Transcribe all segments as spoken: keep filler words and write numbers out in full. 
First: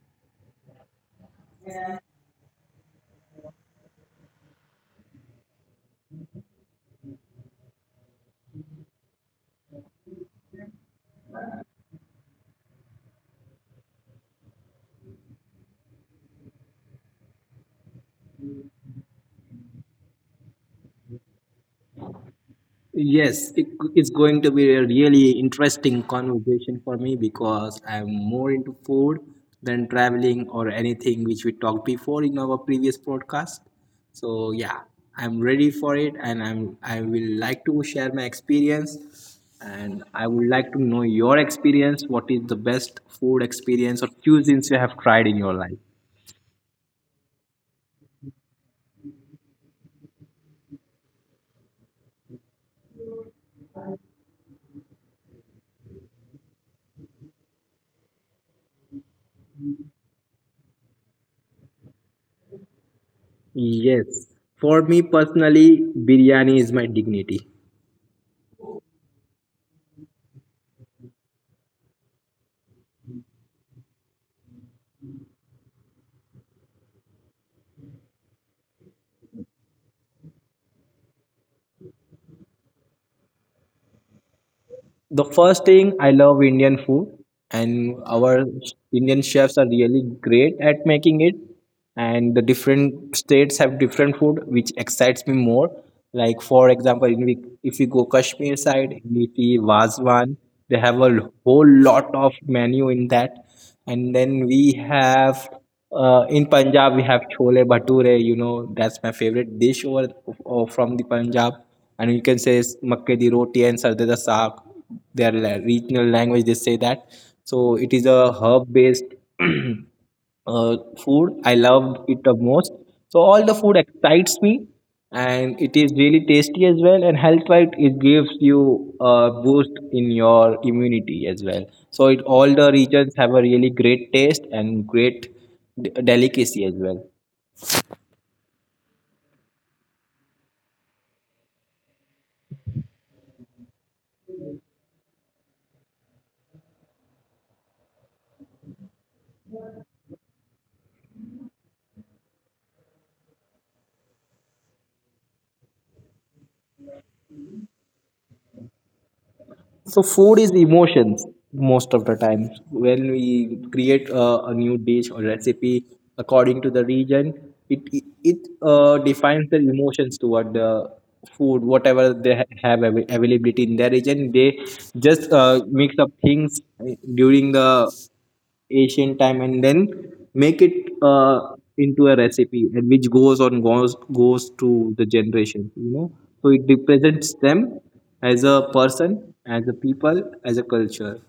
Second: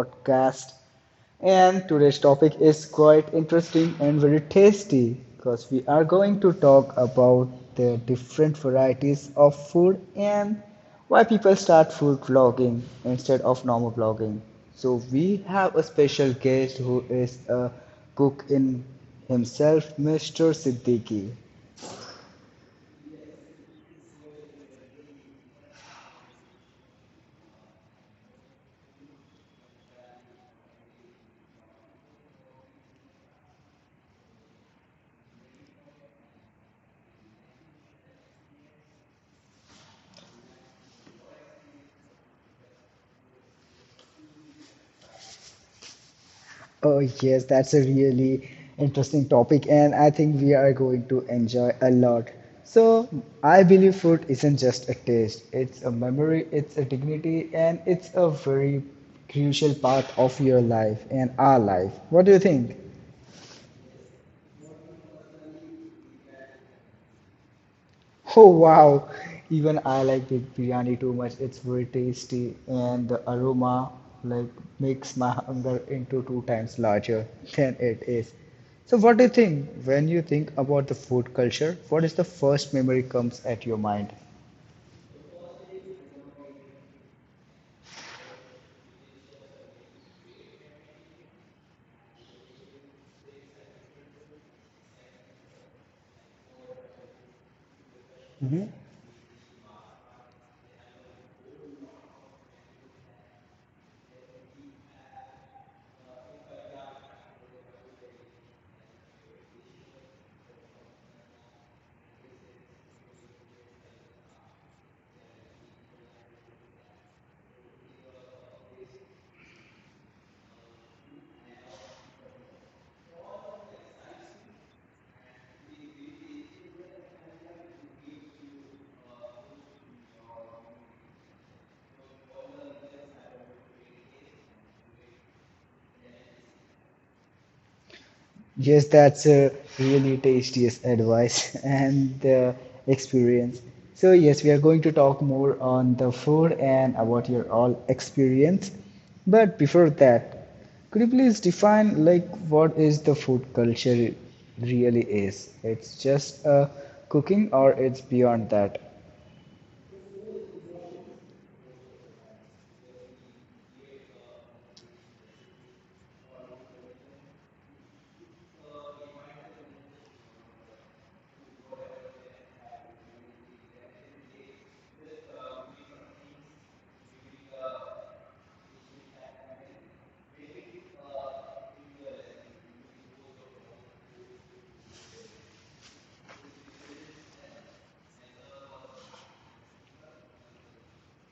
podcast. And today's topic is quite interesting and very tasty because we are going to talk about the different varieties of food and why people start food vlogging instead of normal vlogging. So, we have a special guest who is a cook in himself, Mister Siddiqui. Yes, it, it's going to be a really interesting conversation for me because I'm more into food than traveling or anything which we talked before in our previous podcast. So yeah, I'm ready for it, and I'm I will like to share my experience, and I would like to know your experience. What is the best food experience or cuisines you have tried in your life? Oh, yes, that's a really interesting topic, and I think we are going to enjoy a lot. So, I believe food isn't just a taste, it's a memory, it's a dignity, and it's a very crucial part of your life and our life. What do you think? Yes, for me personally, biryani is my dignity. Oh wow, even I like big biryani too much. It's very tasty and the aroma like makes my hunger into two times larger than it is. So what do you think when you think about the food culture? What is the first memory comes at your mind? The first thing, I love Indian food, and our Indian chefs are really great at making it. And the different states have different food, which excites me more. Like for example, in we, if we go Kashmir side, we see Vazwan. They have a whole lot of menu in that, and then we have uh, in Punjab, we have chole bhature. You know, that's my favorite dish over, or from the Punjab. And you can say s- makke di roti and sarde da saag. Their la- regional language, they say that. So it is a herb-based uh, food. I love it the most. So all the food excites me, and it is really tasty as well, and health wise it gives you a boost in your immunity as well. So it, all the regions have a really great taste and great d- delicacy as well. Yes, that's a really tastiest advice and uh, experience. So yes, we are going to talk more on the food and about your all experience. But before that, could you please define like what is the food culture really is? It's just uh, cooking or it's beyond that? So food is emotions most of the time. When we create a, a new dish or recipe according to the region, it it it, uh, defines their emotions toward the food, whatever they ha- have av- availability in their region. They just uh, mix up things during the Asian time, and then make it uh, into a recipe, and which goes on goes goes to the generation, you know. So it represents them as a person, as a people, as a culture.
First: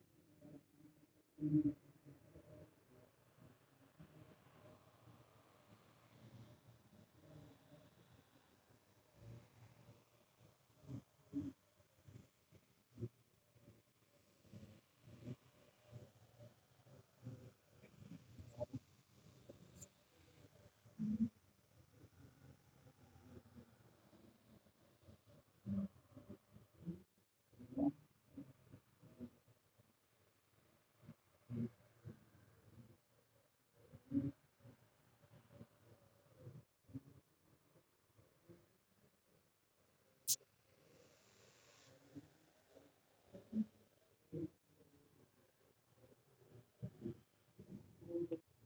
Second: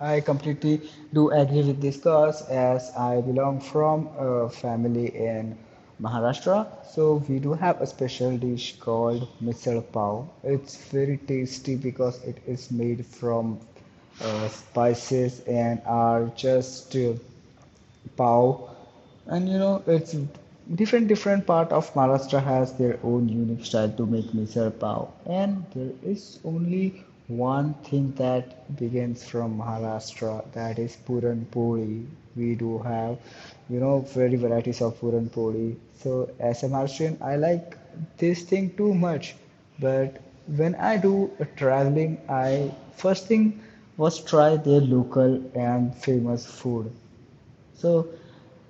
I completely do agree with this cause as I belong from a family in Maharashtra. So we do have a special dish called misal pav. It's very tasty because it is made from uh, spices and are just uh, pav, and you know it's different different part of Maharashtra has their own unique style to make misal pav, and there is only one thing that begins from Maharashtra that is puran poli. We do have you know very varieties of puran poli. So as a Maharashtrian, I like this thing too much, but when I do a traveling, I first thing was try their local and famous food. So,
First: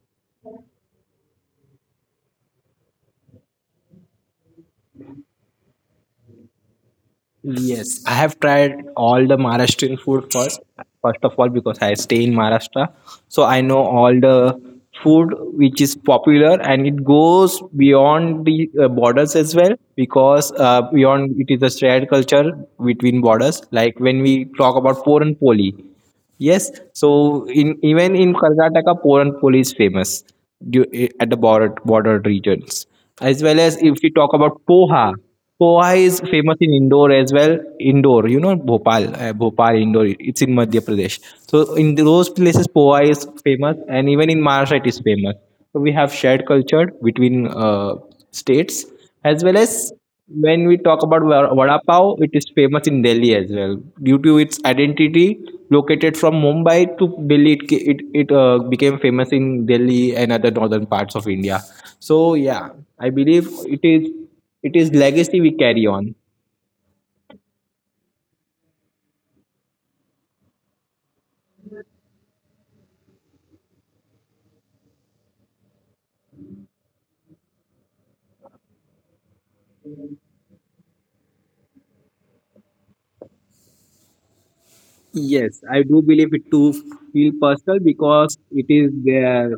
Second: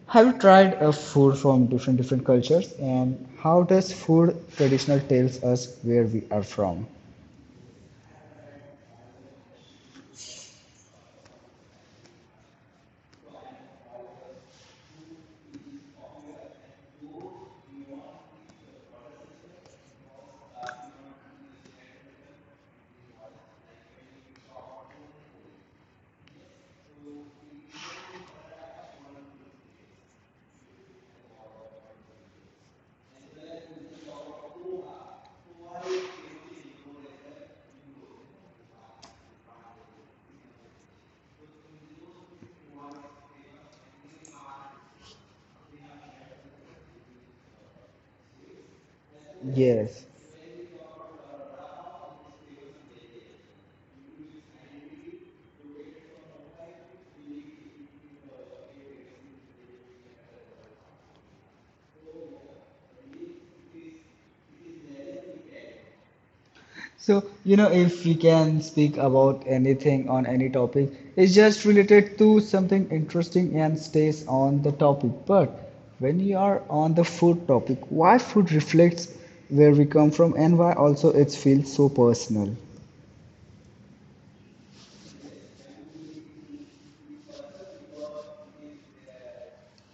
have you tried a food from different different cultures, and how does food traditional tells us where we are from? Yes, I have tried all the Maharashtrian food first. First of all, because I stay in Maharashtra, so I know all the food which is popular, and it goes beyond the uh, borders as well. Because uh, beyond, it is a shared culture between borders. Like when we talk about Puran Poli, yes, so in even in Karnataka, Puran Poli is famous du- i- at the border border regions. As well as if we talk about poha, poha is famous in Indore as well. Indore, you know, Bhopal, uh, Bhopal, Indore. It's in Madhya Pradesh. So in those places, poha is famous, and even in Maharashtra, it is famous. So we have shared culture between uh, states, as well as Yes. when we talk about va- vada pav, it is famous in Delhi as well due to its identity. Located from Mumbai to Delhi, it ca- it, it uh, became famous in Delhi and other northern parts of India. So yeah, I believe it is it is legacy we carry on. So, you know, if we can speak about anything on any topic, it's just related to something interesting and stays on the topic. But when you are on the food topic, why food reflects where we come from and why also it feels so personal? Yes, I do believe it to feel personal because it is their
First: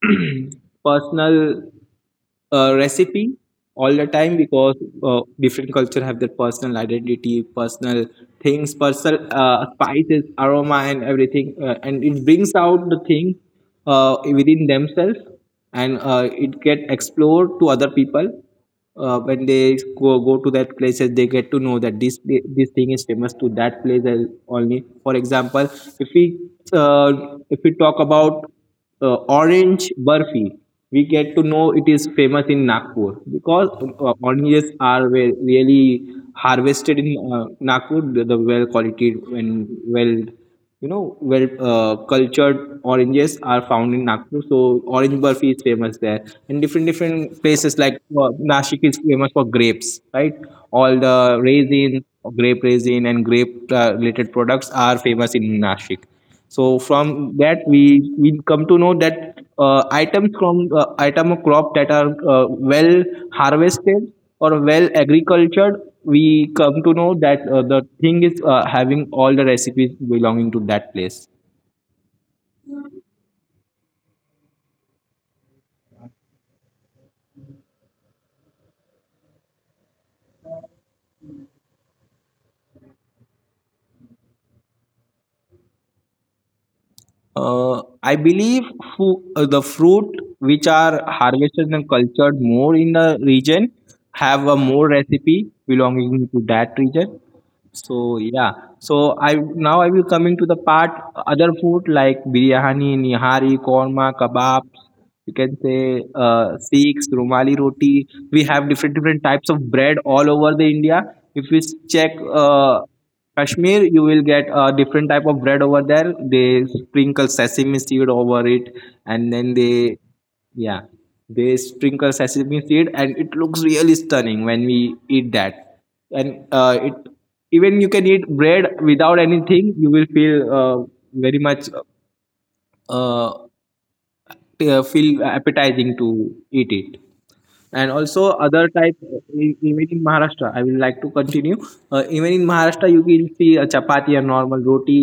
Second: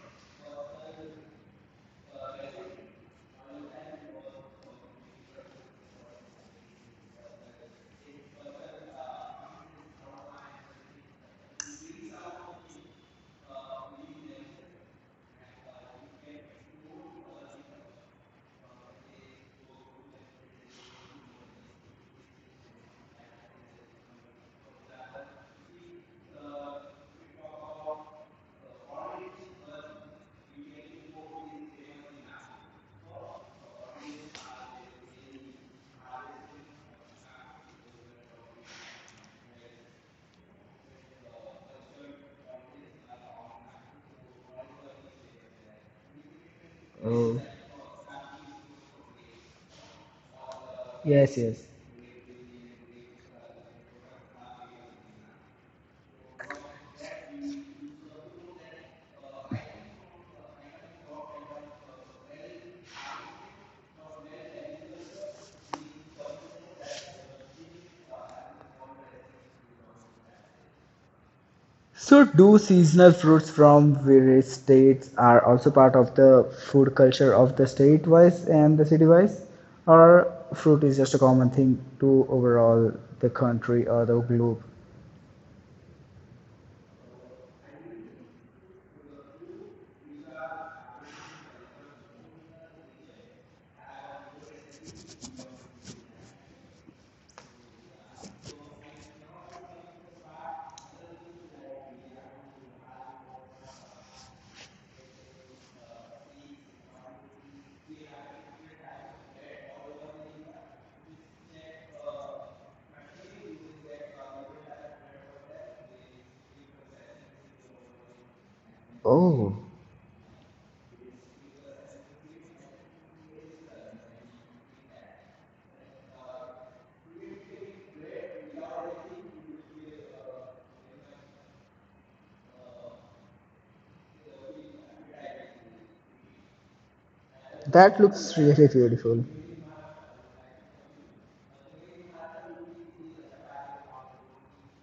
personal uh, recipe all the time, because uh, different culture have their personal identity, personal things, personal uh, spices, aroma, and everything, uh, and it brings out the thing uh, within themselves, and uh, it get explored to other people uh, when they go, go to that places, they get to know that this this thing is famous to that place. Al- only for example, if we uh, if we talk about uh, orange burfi, we get to know it is famous in Nagpur, because uh, oranges are ve- really harvested in uh, Nagpur, the, the well quality and well, you know, where uh, cultured oranges are found in Nagpur, so orange burfi is famous there. And different different Oh, places like uh, Nashik is famous for grapes, right? All the yes, yes. raisin, grape raisin, and grape uh, related products are famous in Nashik. So from that, we we come to know that uh, items from uh, item of crop that are uh, well harvested or well agricultured, we come to know that uh, the thing is uh, having all the recipes belonging to that place. So, do seasonal fruits from various states are also part of the food culture of the state wise and the city wise, or fruit is just a common thing to overall the country or the globe? Uh, I believe fu- uh, the fruit which are harvested and cultured more in the region have a more recipe belonging to that region. So yeah, so I now I will coming to the part, other food like biryani, nihari, korma, kebab. You can say uh, Sikhs, Rumali roti. We have different different types of bread all over the India. If we check uh, Kashmir, you will get a different type of bread over there. They sprinkle sesame seed over it, and then Oh, they, yeah, they sprinkle sesame seed, and it looks really stunning when we eat that. And uh, it even you can eat bread without anything, you will feel uh, very much uh, t- uh, feel appetizing to eat it. And that also looks other really type, beautiful. e- even in Maharashtra, I will like to continue, uh, even in Maharashtra you will see a chapati and normal roti.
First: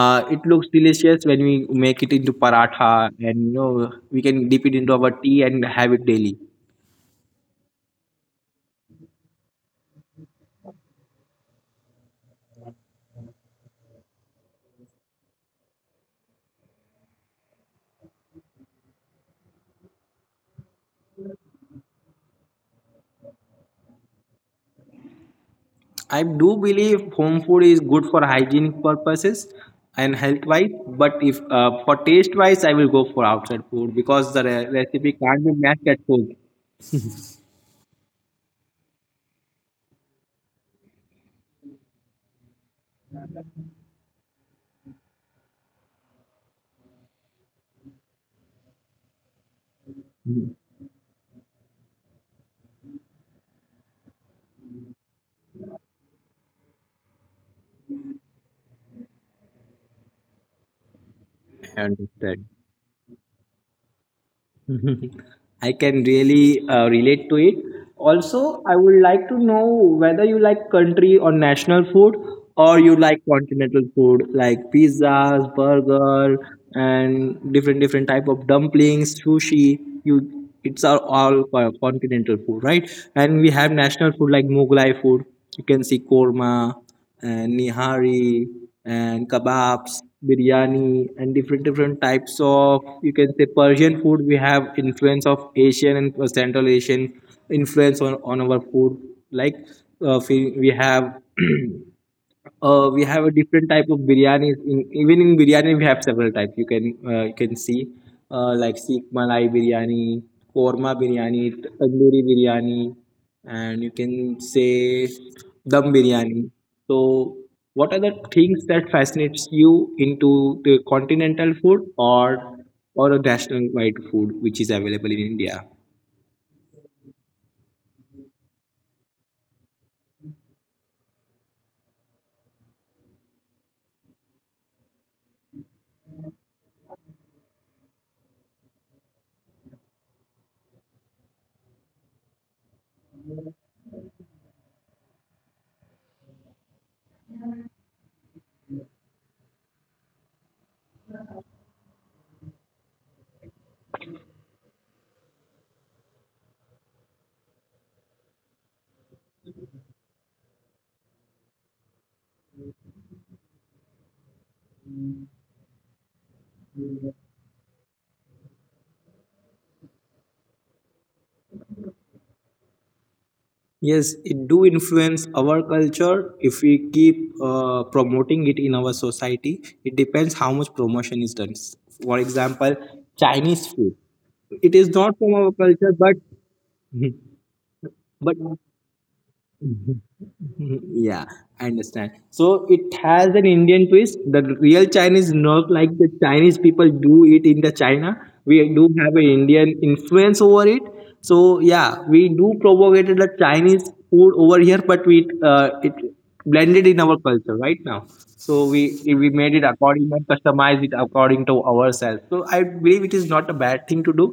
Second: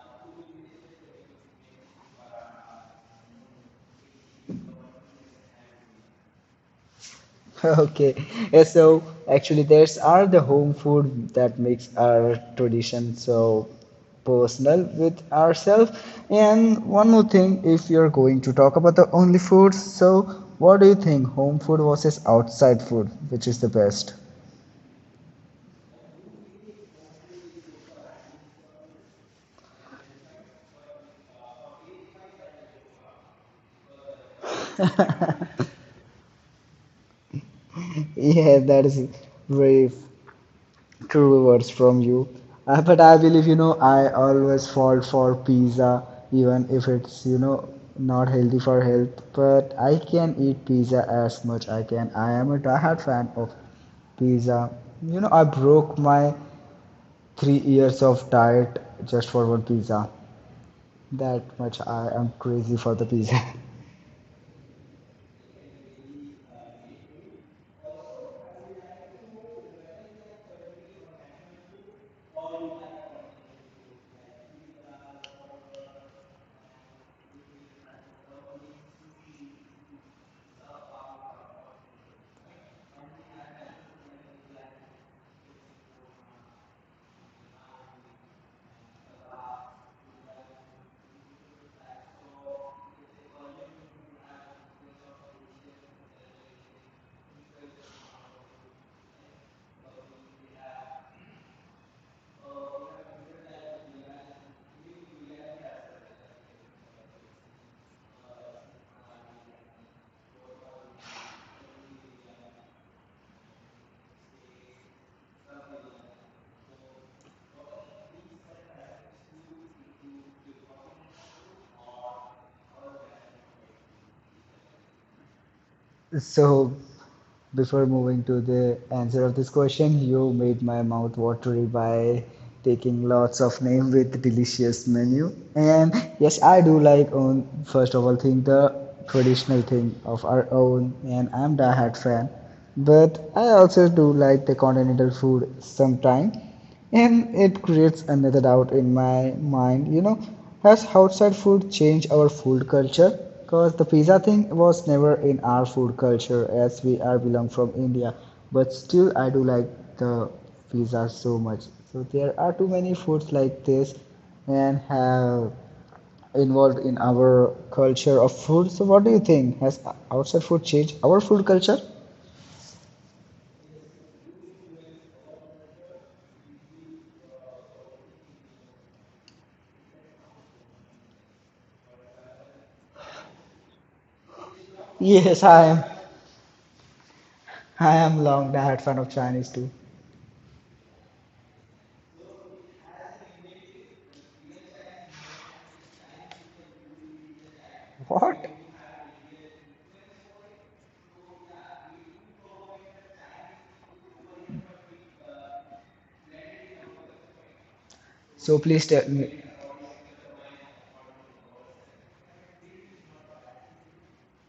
uh, It looks delicious when we make it into paratha, and you know, we can dip it into our tea and have it daily. Okay, yeah, so actually, there's are the home food that makes our tradition so personal with ourselves. And one more thing, if you're going to talk about the only foods, so what do you think, home food versus outside food, which is the best? I do believe home food is good for hygienic purposes and health wise, but if uh, for taste wise, I will go for outside food because the re- recipe can't be matched at home. Yeah, that is very True words from you. Uh, but I believe, you know, I always fall for pizza, even if it's, you know, not healthy for health. But I can eat pizza as much I can. I am a diehard fan of pizza. You know, I broke my three years of diet just for one pizza. That I much I understand. am crazy for the pizza. I can really uh, relate to it. Also, I would like to know whether you like country or national food, or you like continental food like pizzas, burger, and different different type of dumplings, sushi. You, it's are all co- continental food, right? And we have national food like Mughlai food. You can see korma and nihari and kebabs, biryani, and different different types of, you can say, Persian food. We have influence of Asian and Central Asian influence on, on our food. Like uh, we we have Uh, we have a different type of biryanis. In, even in biryani, we have several types. You can uh, you can see uh, like Sikh Malai biryani, korma biryani, tandoori biryani, and you can say dum biryani. So, what are the things that fascinates you into the continental food, or or a national wide food which is available in India? So Before moving to the answer of this question, you made my mouth watery by taking lots of name with delicious menu. And yes, I do like on first of all thing the traditional thing of our own, and I'm diehard fan. But I also do like the continental food sometime. And it creates another doubt in my mind, you know, has outside food changed our food culture? Because the pizza thing was never in our food culture as we are belong from India, but still I do like the pizza so much. So there are too many foods like this and have involved in our culture of food. So what do you think? Has outside food changed our food culture? Yes, it do influence our culture if we keep uh, promoting it in our society. It depends how much promotion is done. For example, Chinese food. It is not from Yes, our I am. culture, but I am but long diehard fan of Chinese too. Mhm. Yeah, I understand. So it has an Indian twist. The real Chinese, not like the Chinese people do it in the China. What? We do have an Indian influence over it. So yeah, we do propagate the Chinese food over here, but we uh, it blended in our culture right now. So So we please tell we me. made it according and customized it according to ourselves. So I believe it is not a bad thing to do.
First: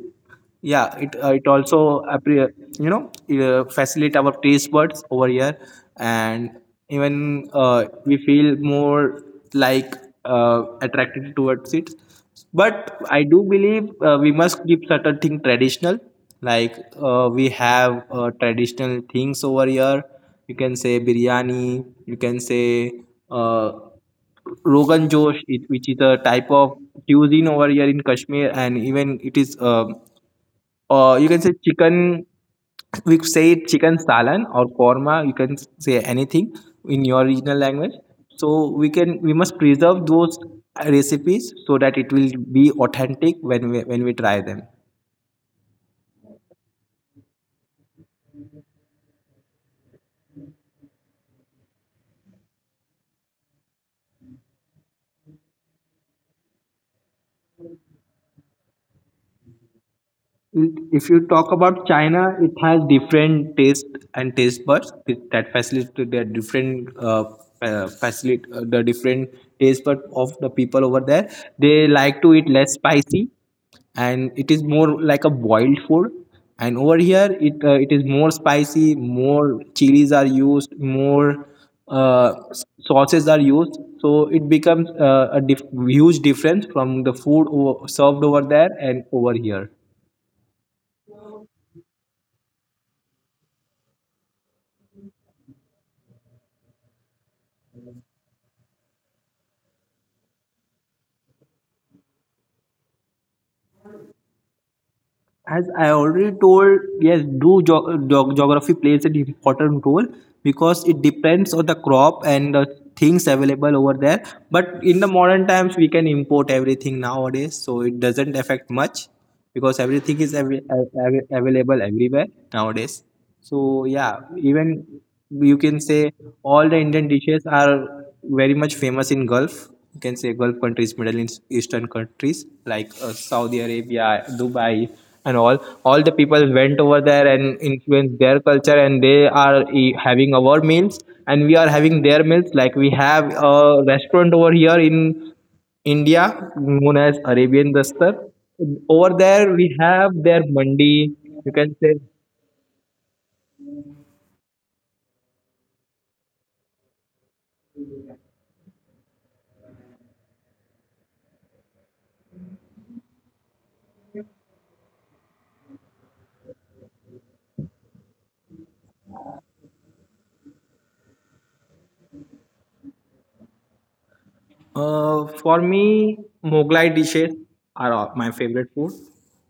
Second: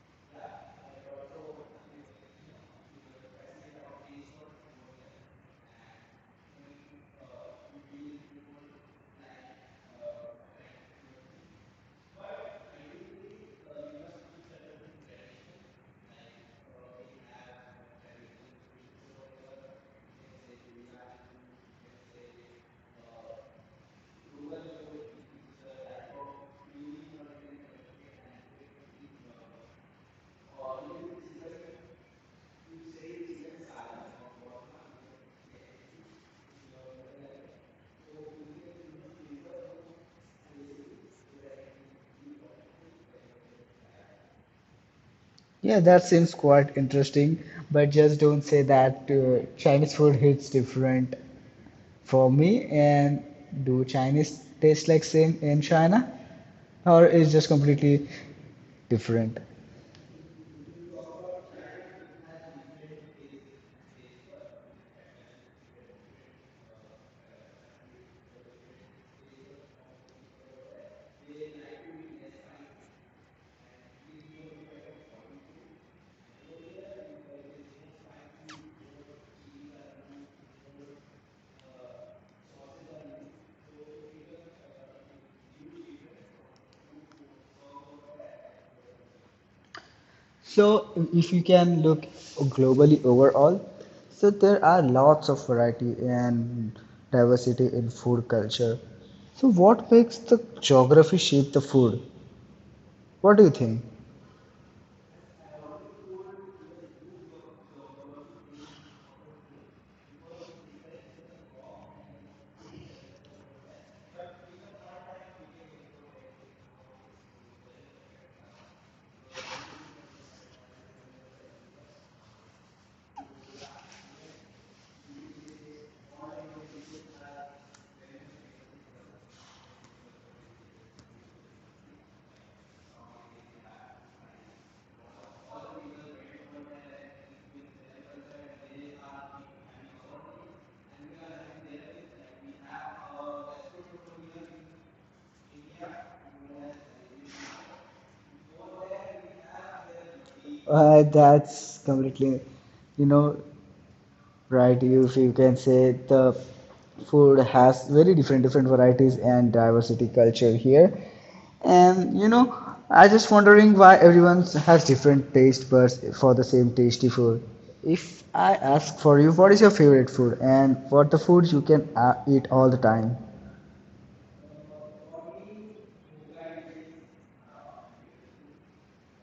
Yeah, it uh, it also appre- you know, uh, facilitate our taste buds over here, and even uh, we feel more like uh, attracted towards it. But I do believe uh, we must keep certain thing traditional. Like uh, we have uh, traditional things over here. You can say biryani, you can say uh, rogan josh, it, which is a type of cuisine over here in Kashmir, and even it is um, or you can say chicken. We say it chicken salan or korma. You can say anything in your regional language. So we can we must preserve those recipes so that it will be authentic when we when we try them. Yeah, that seems quite interesting, but just don't say that uh, Chinese food hits different for me. And do Chinese taste like same in China, or is just completely different? If you talk about China, it has different taste and taste buds that that facilitate their different uh, uh, facilitate uh, the different taste bud of the people over there. They like to eat less spicy, and it is more like a boiled food. And over here, it uh, it is more spicy. More chilies are used. More uh, s- sauces are used. So it becomes uh, a dif- huge difference from the food o- served over there and over here. So if you can look globally overall, so there are lots of variety and diversity in food culture. So what makes the geography shape the food? What do you think? As I already told, yes, do geog- geog- geography plays an important role, because it depends on the crop and the things available over there. But in the modern times, we can import everything nowadays, so it doesn't affect much, because everything is av- av- av- available everywhere nowadays. So yeah, even you can say all the Indian dishes are very much famous in Gulf. You can say Gulf countries, Middle East- Eastern countries like uh, Saudi Arabia, Dubai, and all. All the people went over there and influenced their culture, and they are e- having our meals, and we are having their meals. Like we have a restaurant over here in India, known as Arabian Dastar. Over there, we have their mandi. Uh, You can say, That's completely, you know, right. You, if you can say the food has very different different varieties and diversity culture here. And you know, I just wondering why everyone has different taste buds for the same tasty food. If I ask for you, what is your favorite food and what the food you can uh, eat all the time? Uh, for me, Moglai dishes are all- my favorite food.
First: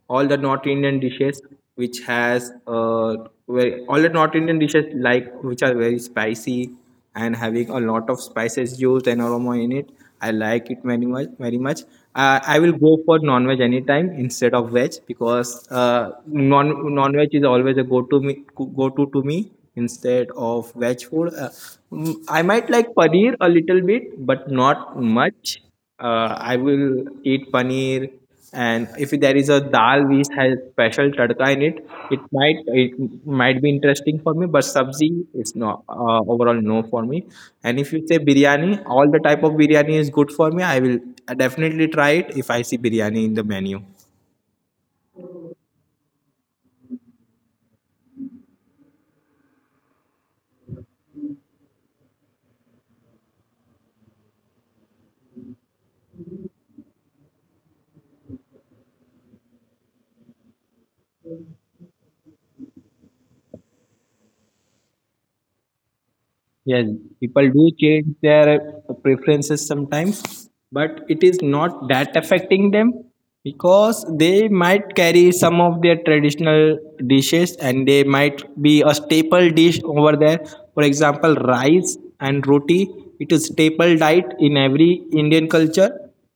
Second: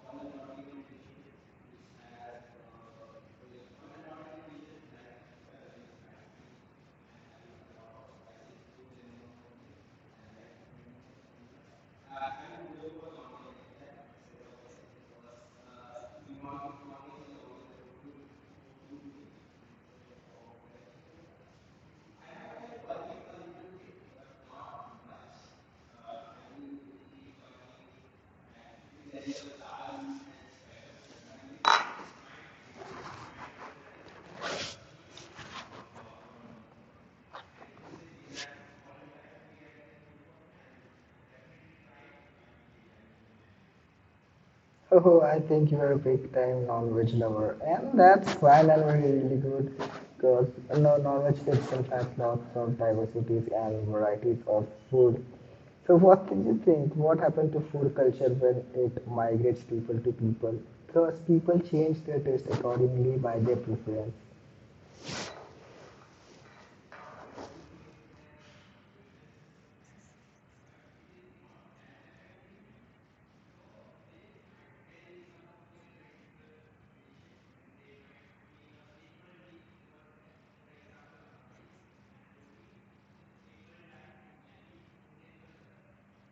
All the North Indian dishes, which has uh, very, all the North Indian dishes like which are very spicy and having a lot of spices used and aroma in it. I like it very much, very much uh, I will go for non-veg anytime instead of veg because uh, non non-veg is always a go-to me, go-to to me instead of veg food. Uh, mm, I might like paneer a little bit, but not much. Uh, I will eat paneer. And if there is a dal which has special tadka in it, it might it might be interesting for me, but sabzi is not uh, overall no for me. And if you say biryani, all the type of biryani is good for me. I will definitely try it if I see biryani in the menu. Oh, I think you're a big time non-veg lover, and that's fine and very really good because no non-veg itself has lots of diversities and varieties of food. So, what do you think? What happened to food culture when it migrates people to people? Because people change their taste accordingly by their preference. Yes, people do change their preferences sometimes, but it is not that affecting them because they might carry some of their traditional dishes and they might be a staple dish over there. For example, rice and roti, it is staple diet in every Indian culture.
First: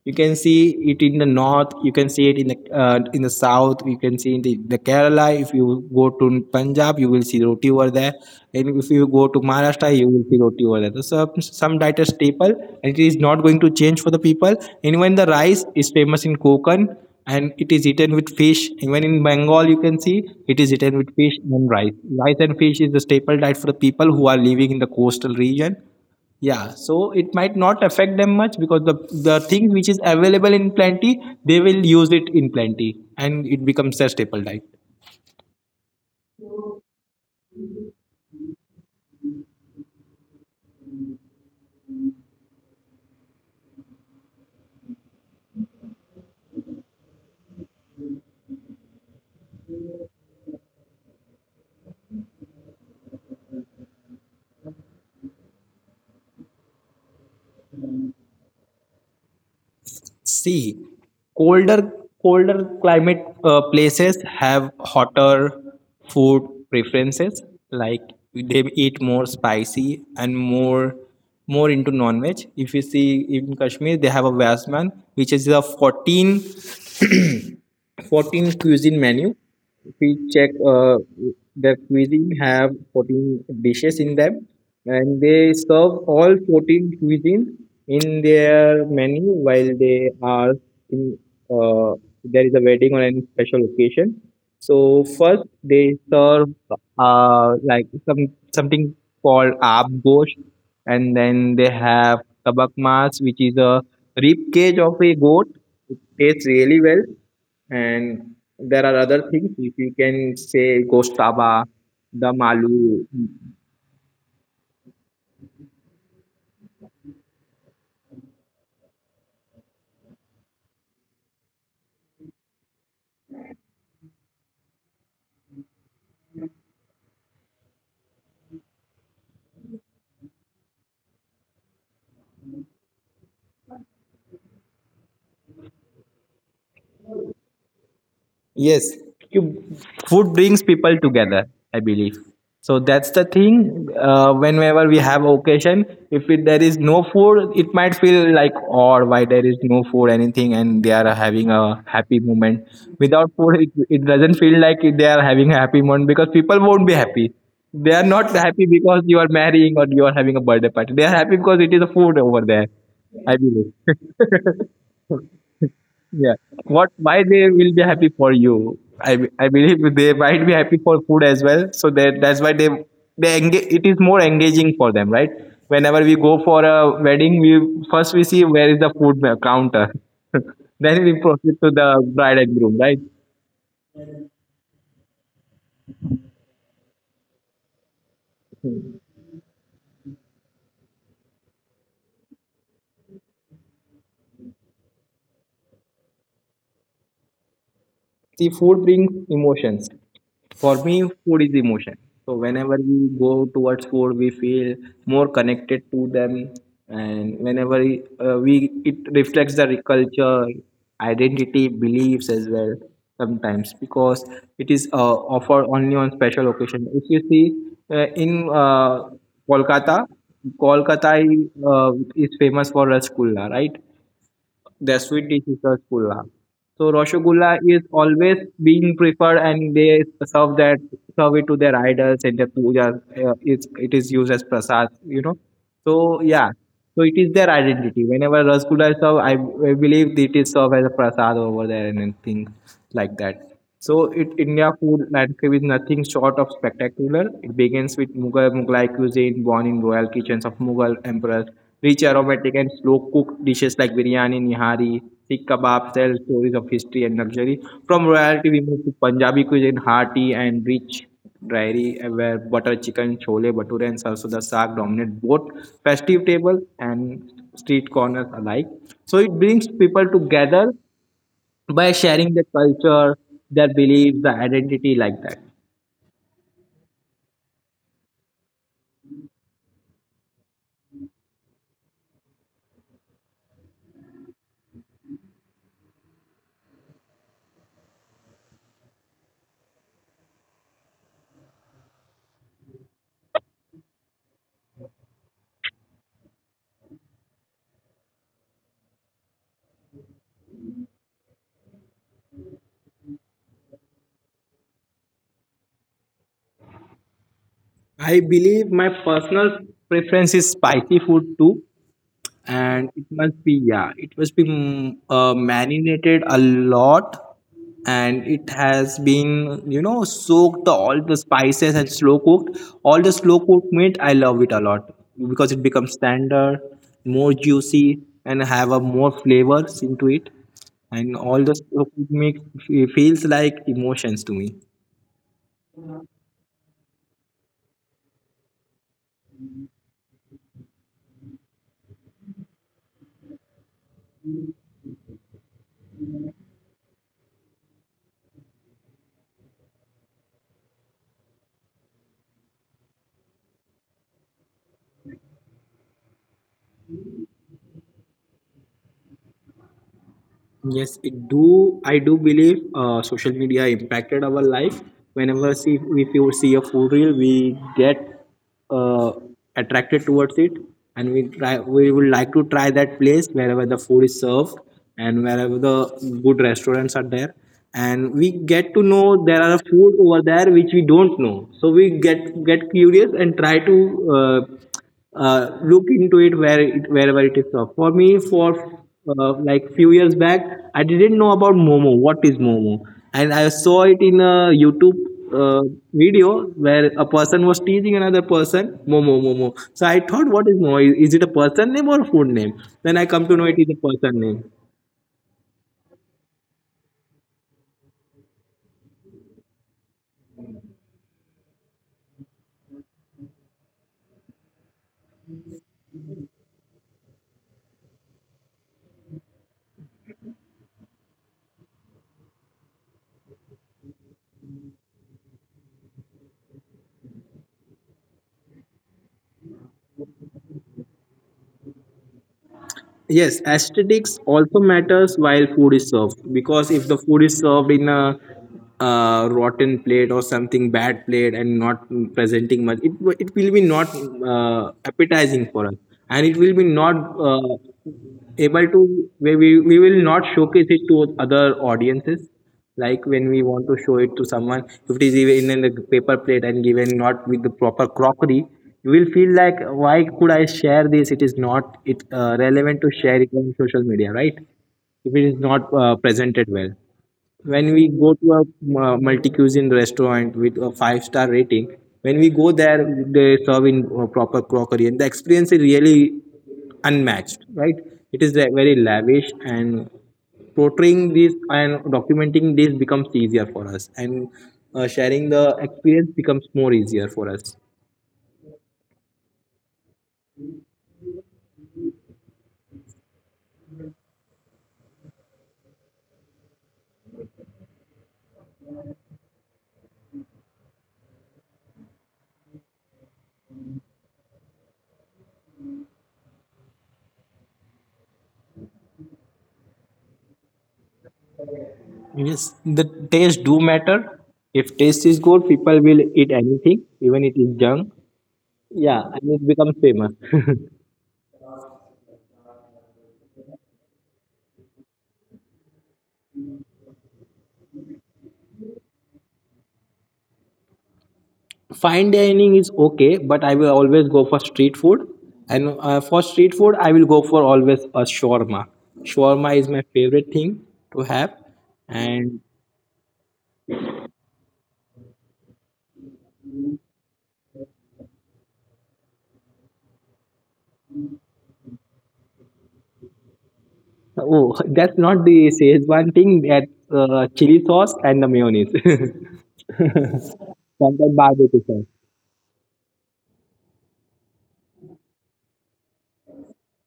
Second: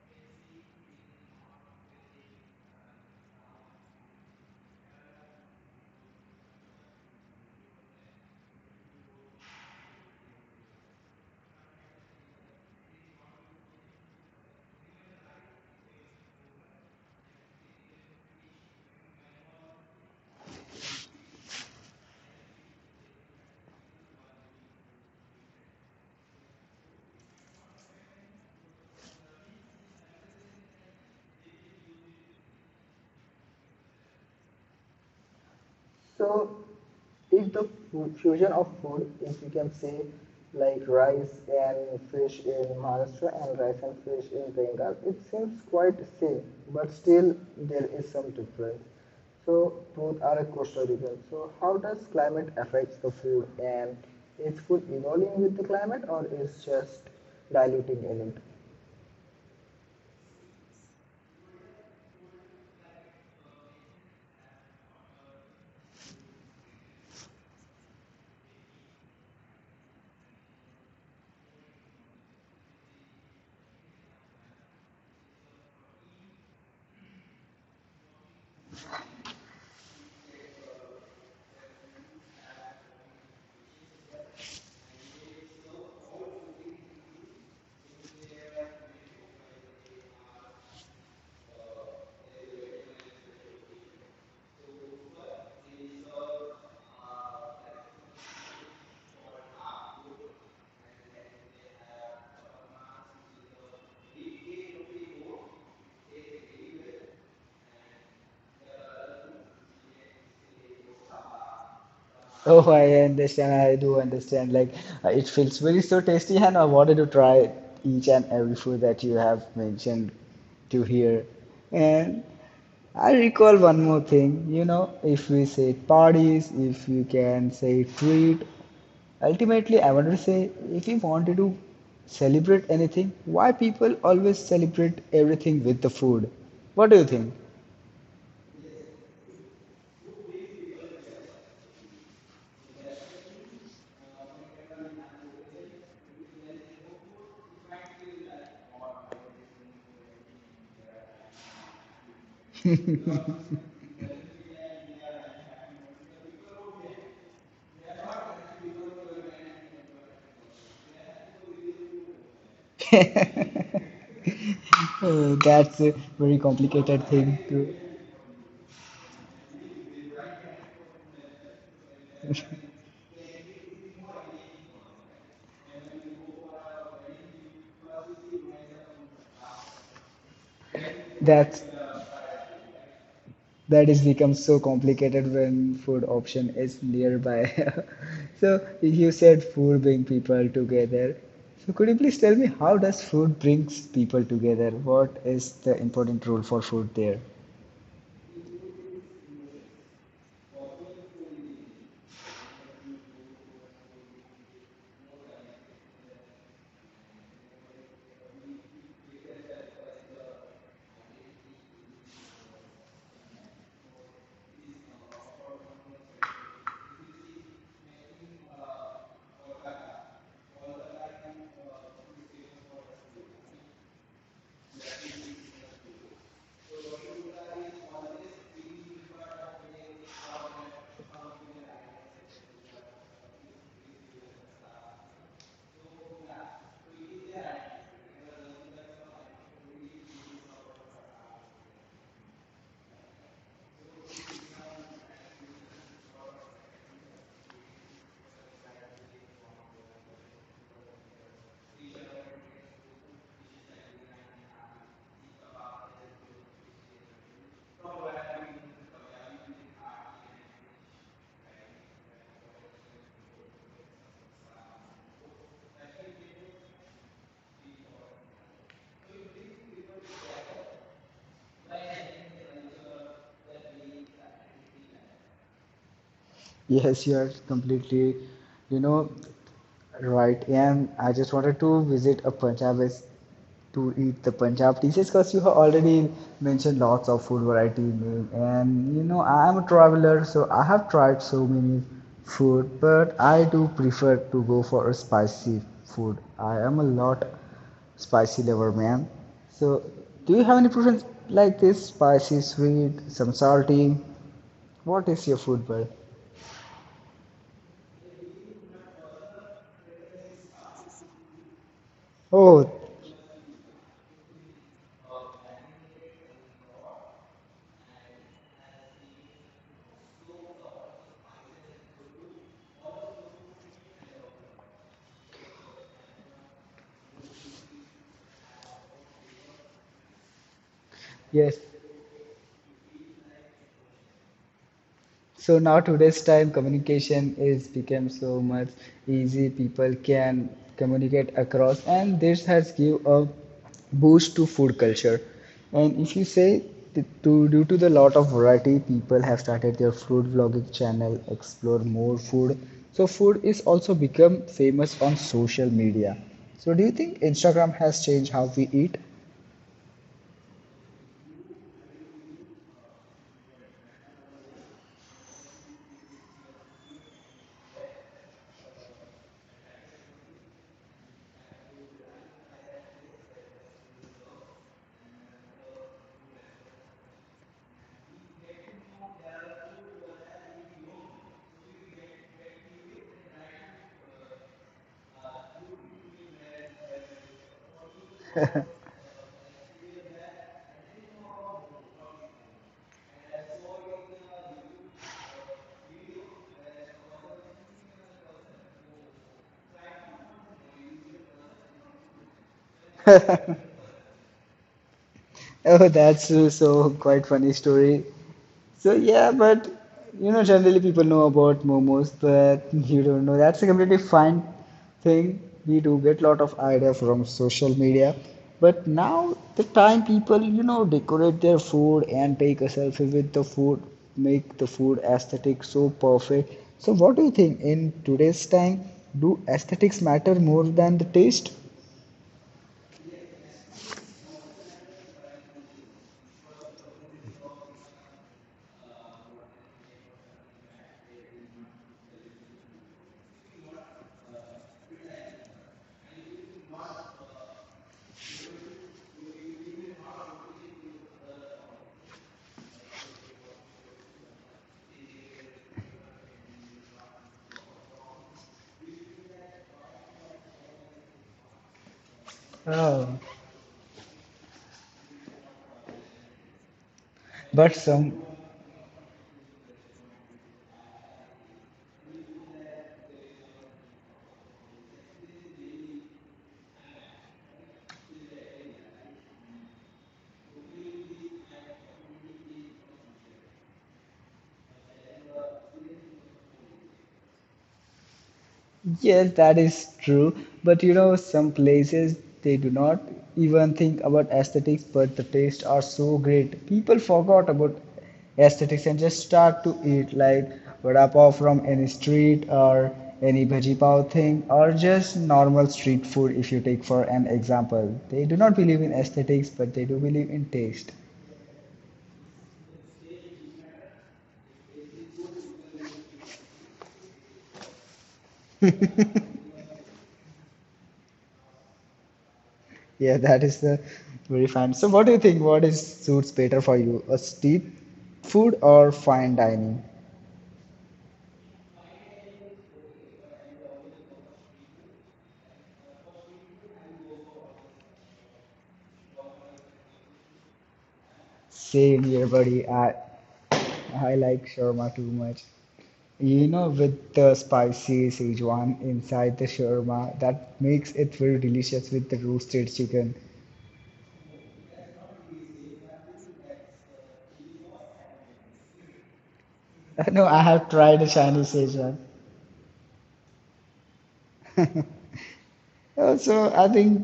You can see it in the north, you can see it in the uh, in the south, you can see in the, the Kerala. If you go to Punjab, you will see roti over there, and if you go to Maharashtra, you will see roti over there. So some, some diet is staple and it is not going to change for the people. And even the rice is famous in Konkan and it is eaten with fish. Even in Bengal you can see it is eaten with fish and rice. Rice and fish is the staple diet for the people who are living in the coastal region. Yeah, so it might not affect them much because the the thing which is available in plenty, they will use it in plenty, and it becomes their staple diet. So if the fusion of food, if you can say like rice and fish in Maharashtra and rice and fish in Bengal, it seems quite same, but still there is some difference. So both are coastal regions. So how does climate affects the food and is food evolving with the climate or is just diluting in it? See, colder colder climate uh, places have hotter food preferences. Like, they eat more spicy and more more into non-veg. If you see, in Kashmir they have a vasman which is a fourteen fourteen cuisine menu. If we check uh, their cuisine have fourteen dishes in them, and they serve all fourteen cuisines in their menu while they are in uh, there is a wedding or any special occasion. So first they serve, uh, like, some something called aap gosh, and then they have kabak mas, which is a rib cage of a goat. It tastes really well. And there are other things, if you can say, Gostaba, the Oh, I Malu. understand. I do understand. Like, uh, it feels very so tasty, and I wanted to try each and every food that you have mentioned to here. And I recall one more thing. You know, if we say parties, if you can say treat, ultimately, I want to say if you wanted to celebrate anything, why people always celebrate everything with the food? What do you think? Yes, you, food brings people together, I believe. So that's the thing. Uh, whenever we have occasion, if it, there is no food, it might feel like odd, why there is no food anything and they are having a happy moment. Without food, it, it doesn't feel like they are having a happy moment because people won't be happy. They are not happy because you are marrying or you are having a birthday party. They are happy because it is a food over there, I believe. Oh, that's a Yeah. very What? complicated Why thing they will to. be happy for you? I be- I believe they might be happy for food as well. So that that's why they they engage. It is more engaging for them, right? Whenever we go for a wedding, we first we see where is the food ma- counter, then we proceed That's to the bride and groom, right? that is becomes so complicated when food option is nearby. So you said food bring people together. So could you please tell me how does food brings people together? What is the important role for food there? See, food brings emotions. For me, food is emotion. So whenever we go towards food, we feel more connected to them. And whenever uh, we, it reflects the culture, identity, beliefs as well sometimes, because it is uh, offered only on special occasion. If you see uh, in uh, Kolkata, Kolkata is uh, is famous for rasgulla, right? Their sweet dish is Rasgulla. So Rasgulla is always being preferred, and they serve that serve it to their idols and their pujas. Uh, it's it is used as prasad, you know. So yeah, so it is their identity. Whenever Rasgulla is served, I, I believe it is served as a prasad over there, and then things like that. So it, India food landscape is nothing short of spectacular. It begins with Mughal Mughlai cuisine, born in royal kitchens of Mughal emperors. Rich, aromatic, and slow cooked dishes like biryani, nihari, sikh kebab tell stories of history and luxury. From royalty, we move to Punjabi cuisine, hearty and rich dairy, where butter chicken, chole, bhature, and sarsoda saag dominate both festive table and street corners alike. So it brings people together by sharing their culture, their beliefs, their identity, like that. Yes, you are completely, you know, right. And I just wanted to visit a Punjab is to eat the Punjab dishes because you have already mentioned lots of food variety meal. And you know, I am a traveler, so I have tried so many food, but I do prefer to go for a spicy food. I am a lot spicy lover, man. So, do you have any preference like this? Spicy, sweet, some salty? What is your food, bud? I believe my personal preference is spicy food too, Oh, and it must be, yeah, it must be mm, uh, marinated a lot, and it has been, you know, soaked all the spices and slow cooked. All the slow cooked meat, I love it a lot because it becomes tender, more juicy, and have a more flavors into it. And all the yes. slow cooked meat f- feels like emotions to me. So now today's time communication is become so much easy. People can communicate across, and this has give a boost to food culture. And if you say t- to due to the lot of variety, people have started their food vlogging channel, explore more food. So food is also become famous on social media. So do you think Instagram has changed how we eat? Yes, it do. I do believe uh, social media impacted our life. Whenever see, if you see a food reel, we get uh, attracted towards it, and we try. We would like to try that place wherever the food is served, and wherever the good restaurants are there. And we get to know there are food over there which we don't know. So we get get curious and try to. Uh, uh, look into it where it, wherever it is up. For me, for uh, like few years back, I didn't know about Momo. What is Momo? And I saw it in a YouTube uh, video where a person was teasing another person Momo Momo. So I thought, what is Momo? Is, is it a person name or a food name? Then I come to know it is a person name. Oh, that's uh, so quite funny story. So yeah, but you know, generally people know about momos, but you don't know. That's a completely fine thing. We do get a lot of idea from social media, but now the time people you know decorate their food and take a selfie with the food, make the food aesthetic so perfect. So what do you think in today's time? Do aesthetics matter more than the taste? Yes, aesthetics also matters while food is served, because if the food is served in a uh, rotten plate or something bad plate and not presenting much, it w- it will be not uh, appetizing for us, and it will be not uh, able to we, we we will not showcase it to other audiences. Like, when we want to show it to someone, if it is even in the paper plate and given not with the proper crockery, you will feel like, why could I share this? It is not it uh, relevant to share Oh, it on social media, right? If it is not uh, presented well, when but we go some to a uh, multi-cuisine restaurant with a five-star rating, when we go there, they serve in uh, proper crockery, and the experience is really unmatched, right? It is like very lavish, and portraying this and documenting this becomes easier for us, and uh, sharing the experience becomes more easier for us. Yes, that is true. But you know, some places they do not even think about aesthetics, but the tastes are so great. People forgot about aesthetics and just start to eat like vada pav from any street or any bhaji pav thing or just normal street food if you take for an example. They do not believe in aesthetics, but they do believe in taste. Yes, the taste do matter. If taste is good, people will eat anything, even it is junk. Yeah, and it becomes famous. Yeah, that is the very fine. So what do you think? What is suits better for you? A street food or fine dining? Fine dining is okay, but I will always go for street food. And uh, for street food, I will go for always a shawarma. Shawarma is my favorite thing to have. Save your And body. I I like shawarma too much. You know, with the spicy Szechuan inside the shawarma, that makes it very delicious with the roasted chicken. oh, that's not the Szechuan thing. That's uh, chili sauce and the mayonnaise No, I have tried the from the Chinese barbecue Szechuan. sauce. Uh, So I think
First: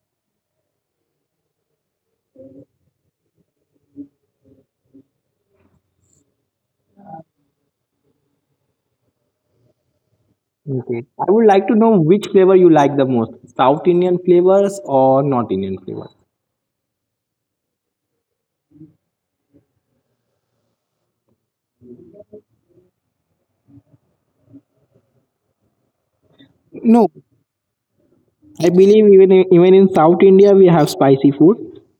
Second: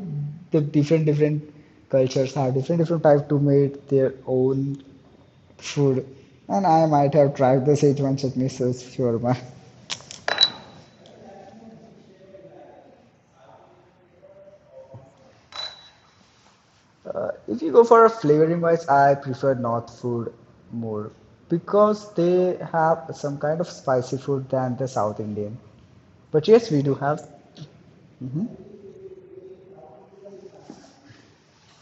the different different cultures have different different type to make their own food, and I might have tried the Szechuan chutney sauce shawarma. Okay, I would like to know which flavor you like the most, South Indian flavors or North Indian flavors? Uh, if you go for flavoring wise, I prefer North food more because they have some kind of spicy food than the South Indian. But yes, we No, do have. Mhm. I believe even in, even in South India we have spicy food.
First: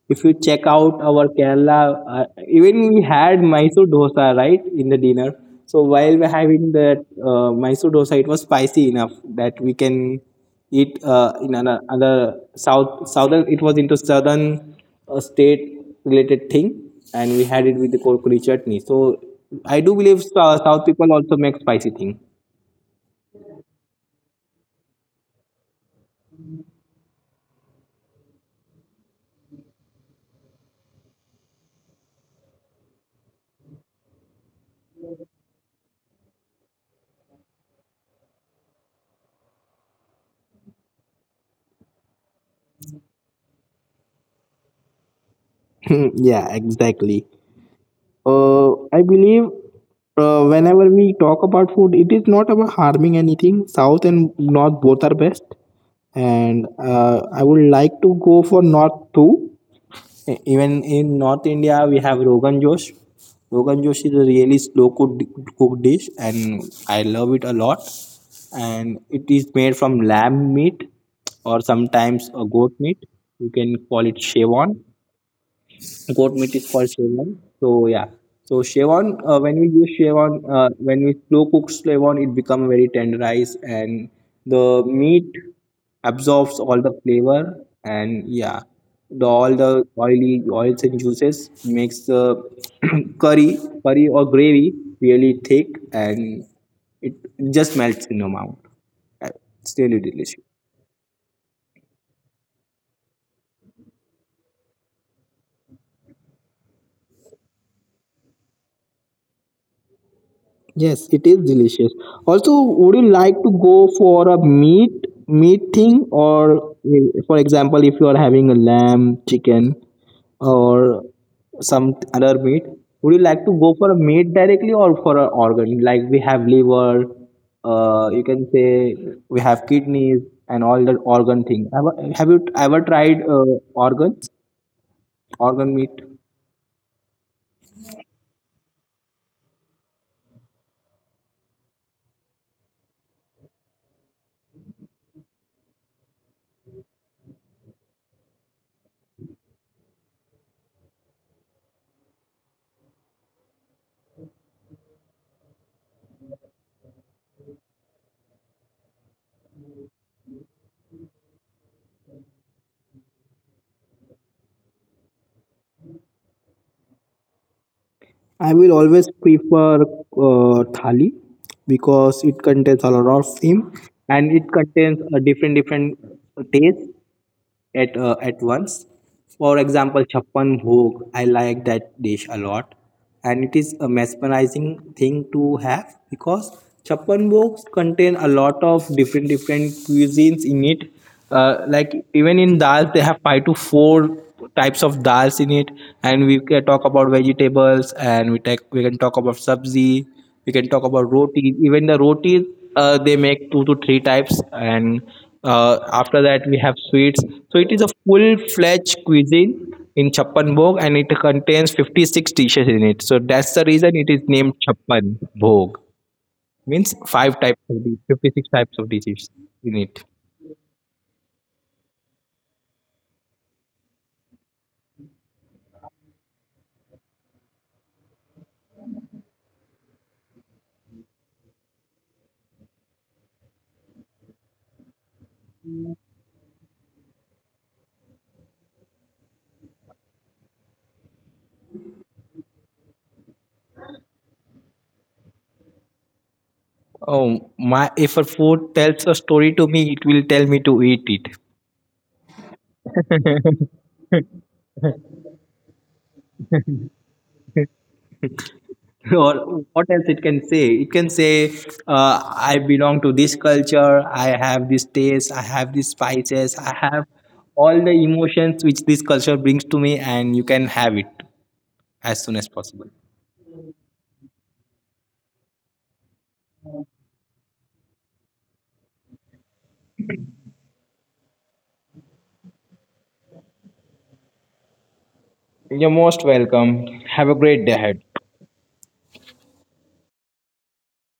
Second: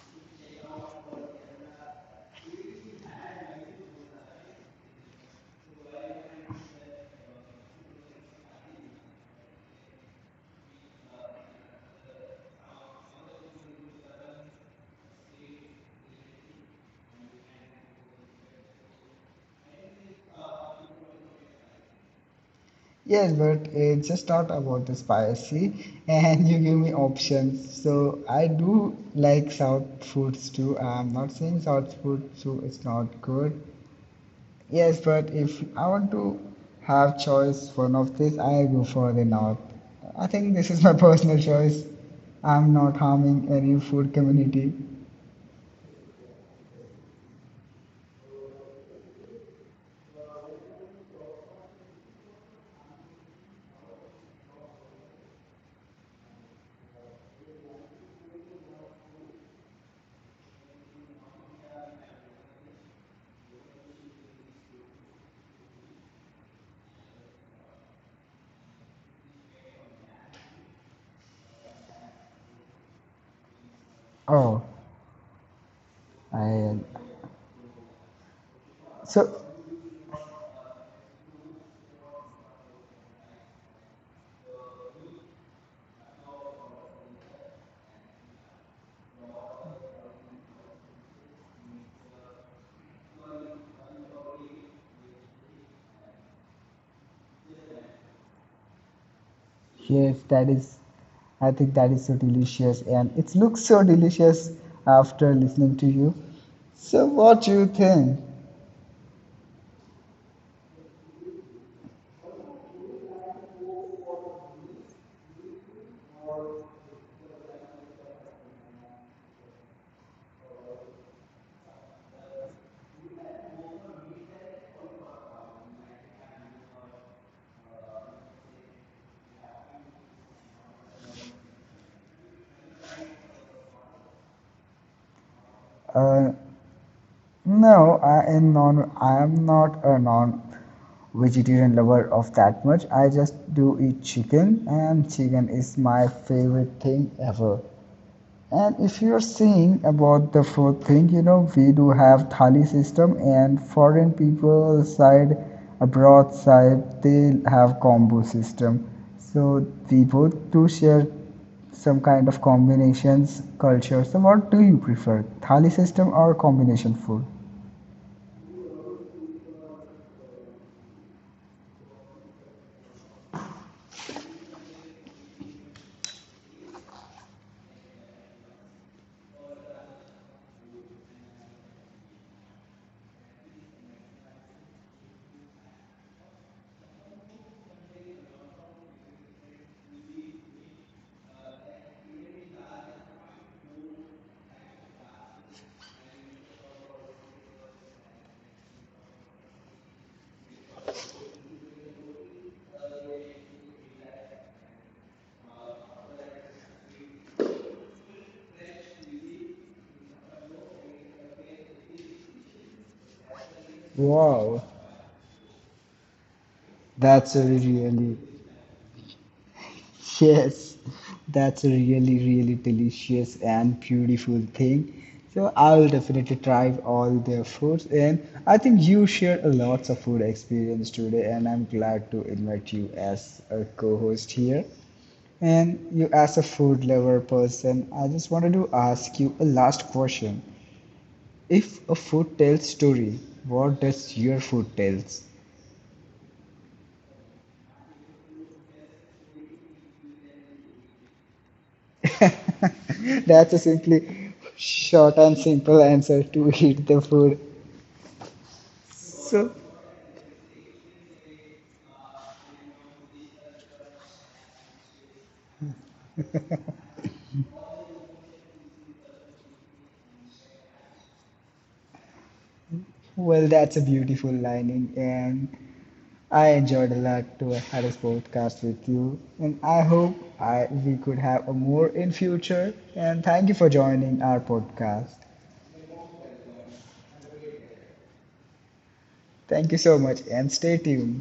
If you check out our Kerala, uh, even we had Mysore dosa right in the dinner. So while we're having that uh, Mysore dosa, it was spicy enough that we can eat uh, in another, another south southern. It was into southern uh, state related thing, and we had it with the kurkuri chutney. So I do believe uh, South people also make spicy thing. Yes, but it's just not about the spicy, and you give me options. So I do like South foods too. I'm not saying South food, so it's not good. Yes, but if I want to have choice for one of this, I go for the north. I think this is my personal choice. I'm not harming any food community. Yeah, exactly. Uh, I believe uh, whenever we talk about food, it is not about harming anything. South and North both are best, and uh, I would like to go for North too. E- Even in North India, we have Rogan Josh. Rogan Josh is a really slow cooked, cooked dish, and I love it a lot. And it is made from lamb meat or sometimes a goat meat. You can call it Oh, Chevron. Goat meat I, is called Szechuan. So yeah, so Szechuan, So uh, when we use Szechuan, uh, when we slow cook Szechuan, it become very tenderized, and the meat absorbs all the flavor. And yeah, the all the oily oils and juices makes the curry curry or gravy really thick, and it just melts in your mouth. Uh, It's yes, really that is. delicious. I think that is so delicious, and it looks so delicious after listening to you. So what do you think? Yes, it is delicious. Also, would you like to go for a meat meat thing or, uh, for example, if you are having a lamb, chicken or some other meat, would you like to go for a meat directly or for an organ? Like, we have liver, uh, you can say we have kidneys and all that organ thing. Have, have you ever tried uh, organ organ meat? Uh, No, I am non. I am not a non-vegetarian lover of that much. I just do eat chicken, and chicken is my favorite thing ever. And if you're saying about the food thing, you know, we do have thali system, and foreign people side, abroad side, they have combo system. So we both do share some kind of combinations culture. So what do you prefer, thali system or combination food? I will always prefer uh, thali because it contains a lot of theme, and it contains a different different taste at uh, at once. For example, chappan bhog. I like that dish a lot, and it is a mesmerizing thing to have because chappan bhogs contain a lot of different different cuisines in it. Uh, like, even in dal, they have five to four types of dals in it, and we can talk about vegetables, and we take we can talk about sabzi, we can talk about rotis. Even the rotis, uh, they make two to three types. And uh, after that we have sweets. So it is a full-fledged cuisine in chappan bhog, and it contains fifty-six dishes in it. So that's the reason it is Wow, named chappan bhog. Means that's a five types of really dishes, fifty-six types of dishes in it. yes, that's a really really delicious and beautiful thing. So I will definitely try all their foods, and I think you shared a lots of food experience today, and I'm glad to invite you as a co-host here. And you, as a food lover person, I just wanted to ask you a last question. If a food tells story, what does your food tells? Oh my, if a food tells a story to me, it will tell me to eat it. That's a simply short and simple answer to eat the food. So, Or what else it can say? It can say, uh, I belong to this culture, I have this taste, I have these spices, I have all the emotions which this culture brings to me, and you can have it as soon as possible. well, that's a beautiful lining, and I enjoyed a lot to have this podcast with you. And I hope I we could have a more in future. And thank you for joining our podcast. You're most welcome. Have a great day ahead. Thank you so much, and stay tuned.